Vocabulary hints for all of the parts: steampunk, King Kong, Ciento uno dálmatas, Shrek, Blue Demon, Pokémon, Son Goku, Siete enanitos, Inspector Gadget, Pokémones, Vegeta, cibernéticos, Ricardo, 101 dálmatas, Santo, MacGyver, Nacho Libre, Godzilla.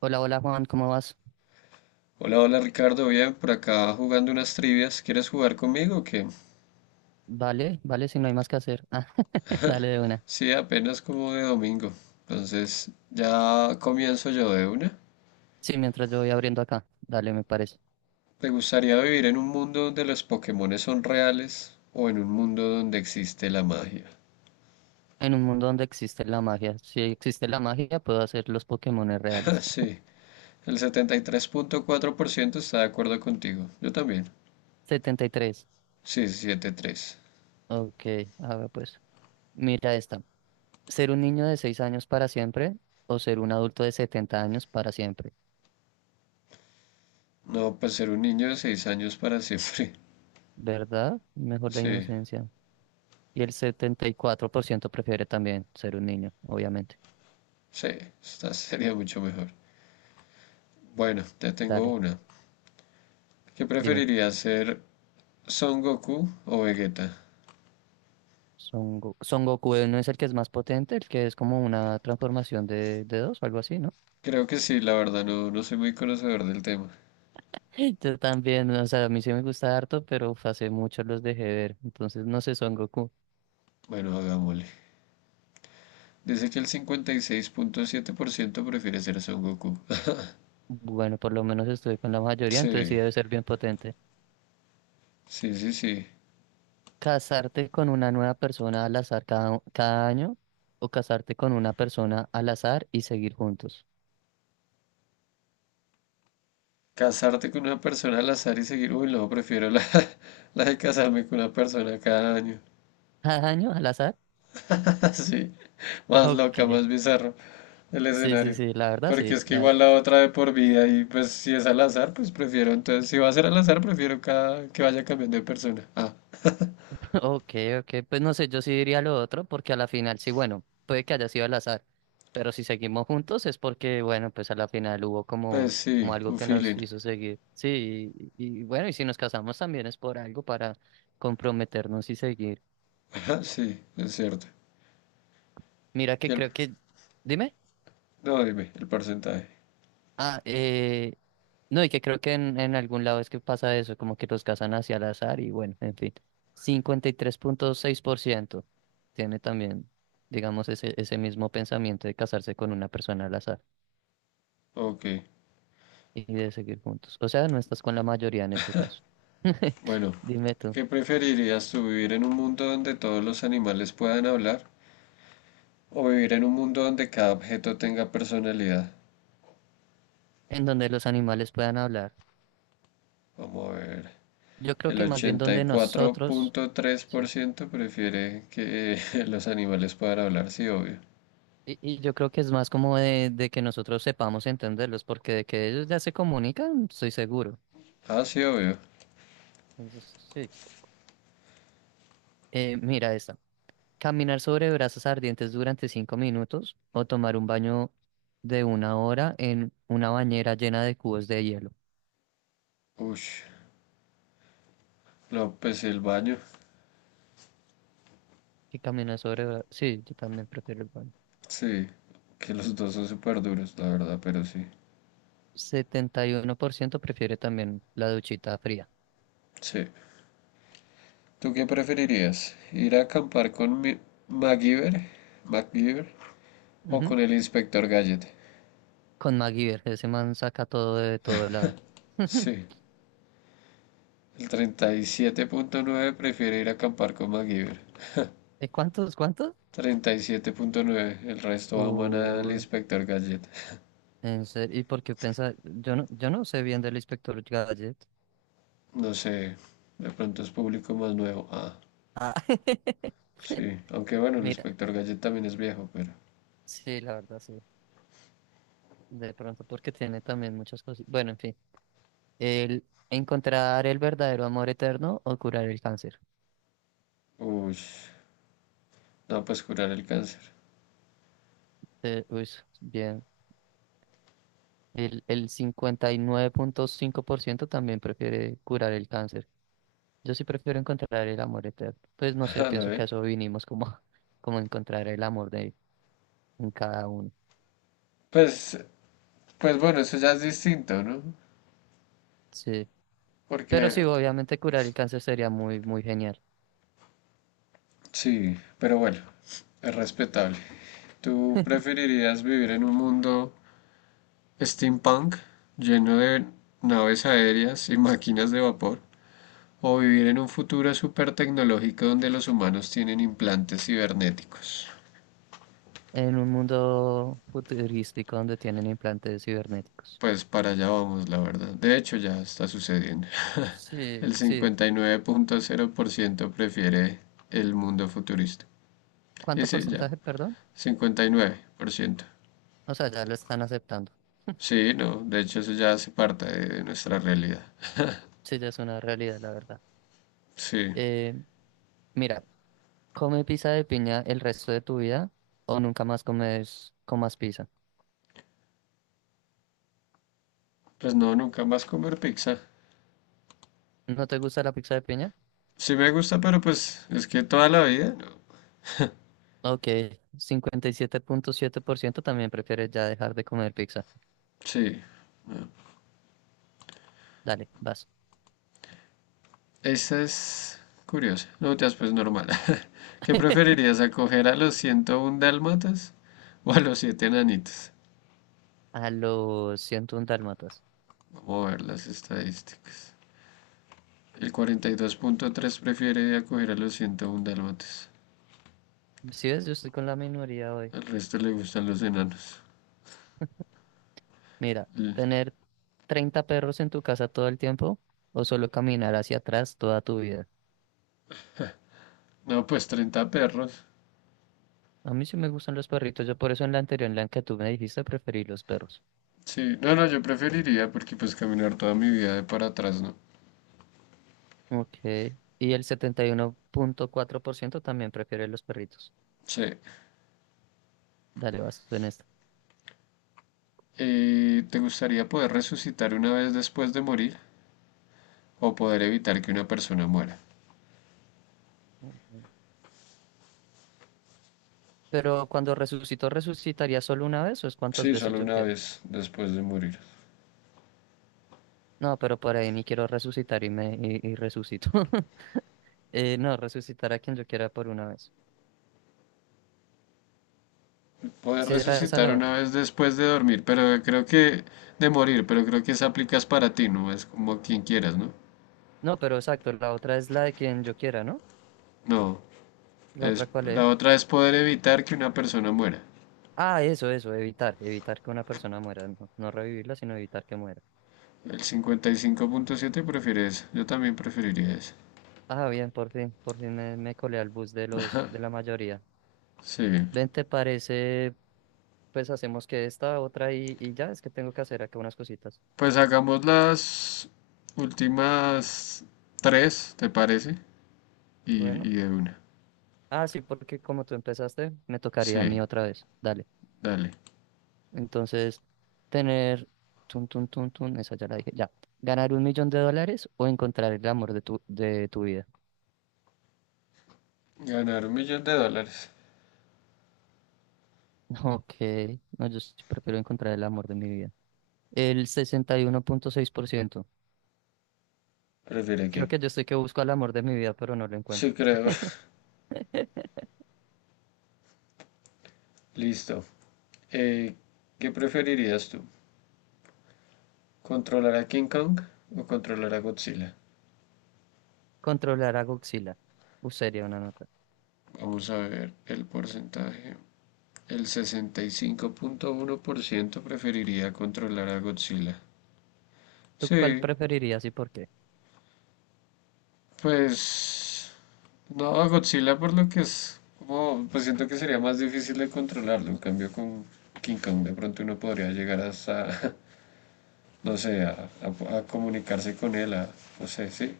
Hola, hola Juan, ¿cómo vas? Hola, hola Ricardo, bien, por acá jugando unas trivias. ¿Quieres jugar conmigo o qué? Vale, vale, si no hay más que hacer. Dale de una. Sí, apenas como de domingo. Entonces, ya comienzo yo de una. Sí, mientras yo voy abriendo acá, dale, me parece. ¿Te gustaría vivir en un mundo donde los Pokémones son reales o en un mundo donde existe la magia? En un mundo donde existe la magia. Si existe la magia, puedo hacer los Pokémones reales. Sí, el 73.4% está de acuerdo contigo. Yo también. 73. Sí, 73. Ok, a ver pues. Mira esta. ¿Ser un niño de 6 años para siempre o ser un adulto de setenta años para siempre? No, pues ser un niño de 6 años para siempre. ¿Verdad? Mejor la Sí, inocencia. Y el 74% prefiere también ser un niño, obviamente. sí, esta sería mucho mejor. Bueno, te tengo Dale, una. ¿Qué dime. preferiría ser Son Goku o Vegeta? Son, Son Goku, no es el que es más potente, el que es como una transformación de dos o algo así, ¿no? Creo que sí, la verdad no, no soy muy conocedor del tema. Yo también, o sea, a mí sí me gusta harto, pero uf, hace mucho los dejé ver. Entonces, no sé, Son Goku. Bueno, hagámosle. Dice que el 56.7% prefiere ser Son Goku. Bueno, por lo menos estuve con la mayoría, entonces sí Sí, debe ser bien potente. sí, sí, sí. Casarte con una nueva persona al azar cada año o casarte con una persona al azar y seguir juntos. Casarte con una persona al azar y seguir... Uy, no, prefiero la, la de casarme con una persona cada año. ¿Cada año al azar? Sí, más loca, más Ok. bizarro el Sí, sí, escenario. sí, la verdad Porque sí. es que La igual la otra de por vida y pues si es al azar, pues prefiero. Entonces, si va a ser al azar, prefiero cada, que vaya cambiando de persona. Ah, ok, ok, pues no sé, yo sí diría lo otro, porque a la final sí, bueno, puede que haya sido al azar, pero si seguimos juntos es porque, bueno, pues a la final hubo pues como, como sí, algo un que nos feeling. hizo seguir. Sí, y bueno, y si nos casamos también es por algo para comprometernos y seguir. Ajá, sí, es cierto. Mira Y que el, creo que, dime. no, dime, el porcentaje. Ah, eh, no, y que creo que en algún lado es que pasa eso, como que los casan hacia al azar y bueno, en fin. 53.6% tiene también, digamos, ese mismo pensamiento de casarse con una persona al azar Ok, y de seguir juntos. O sea, no estás con la mayoría en este caso. bueno, Dime tú, ¿qué preferirías tú, vivir en un mundo donde todos los animales puedan hablar o vivir en un mundo donde cada objeto tenga personalidad? en donde los animales puedan hablar. Vamos a ver. Yo creo El que más bien ochenta y donde cuatro nosotros, punto tres por sí. ciento prefiere que los animales puedan hablar, sí, obvio. Y yo creo que es más como de que nosotros sepamos entenderlos, porque de que ellos ya se comunican, estoy seguro. Ah, sí, obvio. Entonces, sí. Mira esta. Caminar sobre brasas ardientes durante cinco minutos o tomar un baño de una hora en una bañera llena de cubos de hielo. Ush, no, pues el baño. Y caminar sobre sí, yo también prefiero el baño. Sí, que los dos son súper duros, la verdad, pero sí. 71% prefiere también la duchita fría. Sí. ¿Tú qué preferirías? ¿Ir a acampar con mi MacGyver? MacGyver o Ujú. con el inspector Gadget? Con MacGyver, ese man saca todo de todo lado. Sí. El 37.9 prefiere ir a acampar con MacGyver. ¿Y cuántos? ¿Cuántos? 37.9. El resto aman al Uy, inspector Gadget. en serio. ¿Y por qué pensa? Yo no sé bien del inspector Gadget. No sé, de pronto es público más nuevo. Ah, Ah. sí. Aunque bueno, el Mira, inspector Gadget también es viejo, pero. sí, la verdad, sí. De pronto porque tiene también muchas cosas. Bueno, en fin. El encontrar el verdadero amor eterno o curar el cáncer. Uy, no, pues curar el cáncer. Eh, uy, bien. El 59.5% también prefiere curar el cáncer. Yo sí prefiero encontrar el amor eterno. Pues no sé, Ah, ¿lo pienso que a ven? eso vinimos como, como encontrar el amor de en cada uno. Pues, pues bueno, eso ya es distinto, ¿no? Sí. Porque. Pero sí, obviamente curar el cáncer sería muy, muy genial. Sí, pero bueno, es respetable. ¿Tú preferirías vivir en un mundo steampunk lleno de naves aéreas y máquinas de vapor? ¿O vivir en un futuro súper tecnológico donde los humanos tienen implantes cibernéticos? En un mundo futurístico donde tienen implantes cibernéticos. Pues para allá vamos, la verdad. De hecho, ya está sucediendo. Sí, El sí, 59.0% prefiere el mundo futurista. Y ¿cuánto sí, ya, porcentaje, perdón? 59%. O sea, ya lo están aceptando. Sí, no, de hecho eso ya hace parte de nuestra realidad. Sí, ya es una realidad, la verdad. Sí, Eh, mira, come pizza de piña el resto de tu vida o nunca más comas pizza. pues no, nunca más comer pizza. ¿No te gusta la pizza de piña? Sí me gusta, pero pues es que toda la vida, no. Ok, 57.7% también prefiere ya dejar de comer pizza. Sí, Dale, vas. esa es curiosa. No te pues normal. ¿Qué preferirías, acoger a los 101 dálmatas o a los 7 enanitos? A los 101 dálmatas. Vamos a ver las estadísticas. El 42.3 prefiere acoger a los 101 dálmatas. Si ves, yo estoy con la minoría hoy. Al resto le gustan los enanos. Mira, tener 30 perros en tu casa todo el tiempo o solo caminar hacia atrás toda tu vida. No, pues 30 perros. A mí sí me gustan los perritos. Yo por eso en la anterior, en la que tú me dijiste, preferí los perros. Sí, no, no, yo preferiría porque pues caminar toda mi vida de para atrás, ¿no? Ok. Y el 71.4% también prefiere los perritos. Sí. Dale, vas tú en esta. ¿Te gustaría poder resucitar una vez después de morir o poder evitar que una persona muera? Ujú. Pero cuando resucito, ¿resucitaría solo una vez o es cuántas Sí, veces solo yo una quiero? vez después de morir. No, pero por ahí ni quiero resucitar y resucito. No, resucitar a quien yo quiera por una vez. Poder Si era esa resucitar la otra. una vez después de dormir, pero creo que de morir, pero creo que esa aplicas para ti, no es como quien quieras, ¿no? No, pero exacto, la otra es la de quien yo quiera, ¿no? No, ¿La es otra cuál la es? otra es poder evitar que una persona muera. Ah, eso, evitar, evitar que una persona muera, no, no revivirla, sino evitar que muera. El 55.7 prefiere eso. Yo también preferiría eso. Ah, bien, por fin me colé al bus de los, de la mayoría. Sí. Ven, ¿te parece? Pues hacemos que esta, otra y ya, es que tengo que hacer acá unas cositas. Pues hagamos las últimas tres, ¿te parece? Bueno. Y de una. Ah, sí, porque como tú empezaste, me tocaría a Sí, mí otra vez. Dale. dale. Entonces, tener, tun, tun, tun, tun, esa ya la dije, ya. ¿Ganar un millón de dólares o encontrar el amor de de tu vida? Ganar 1 millón de dólares. Ok, no, yo sí prefiero encontrar el amor de mi vida. El 61.6%. ¿Prefiere Creo qué? que yo estoy que busco el amor de mi vida, pero no lo Sí, encuentro. creo. Listo. Eh, ¿Qué preferirías tú? ¿Controlar a King Kong o controlar a Godzilla? Controlar a Godzilla. Sería una nota. Vamos a ver el porcentaje. El 65.1% preferiría controlar a Godzilla. ¿Tú cuál Sí, preferirías y por qué? pues no, a Godzilla por lo que es como, pues siento que sería más difícil de controlarlo. En cambio, con King Kong de pronto uno podría llegar hasta, no sé, a comunicarse con él, a, no sé, sí,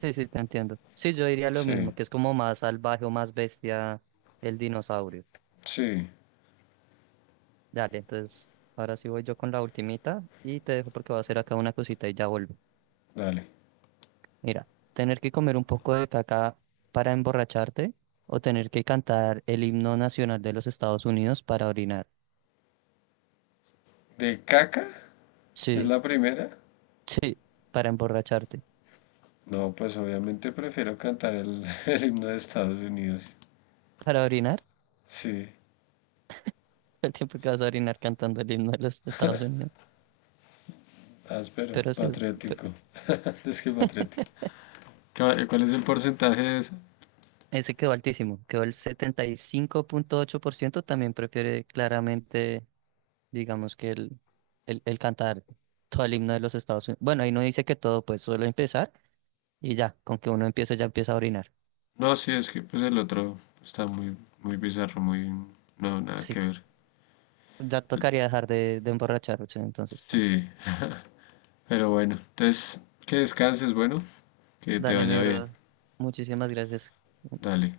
Sí, sí, te entiendo. Sí, yo diría lo mismo, sí, que es como más salvaje o más bestia el dinosaurio. sí, Dale, entonces, ahora sí voy yo con la ultimita y te dejo porque voy a hacer acá una cosita y ya vuelvo. dale. Mira, tener que comer un poco de caca para emborracharte o tener que cantar el himno nacional de los Estados Unidos para orinar. ¿De caca? ¿Es Sí, la primera? sí, para emborracharte. No, pues obviamente prefiero cantar el, el himno de Estados Unidos. ¿Para orinar? Sí, El tiempo que vas a orinar cantando el himno de los Estados Unidos. áspero, Pero sí, patriótico. Es que patriótico. ¿Cuál es el porcentaje de esa? ese quedó altísimo, quedó el 75.8% también prefiere claramente, digamos que el cantar todo el himno de los Estados Unidos. Bueno, ahí no dice que todo, pues solo empezar y ya, con que uno empiece ya empieza a orinar. No, sí, es que pues el otro está muy, muy bizarro, muy... No, nada Sí, que ver. ya tocaría dejar de emborracharse entonces. Sí, pero bueno, entonces que descanses, bueno, que te Dale, mi vaya bien. bro, muchísimas gracias. Dale.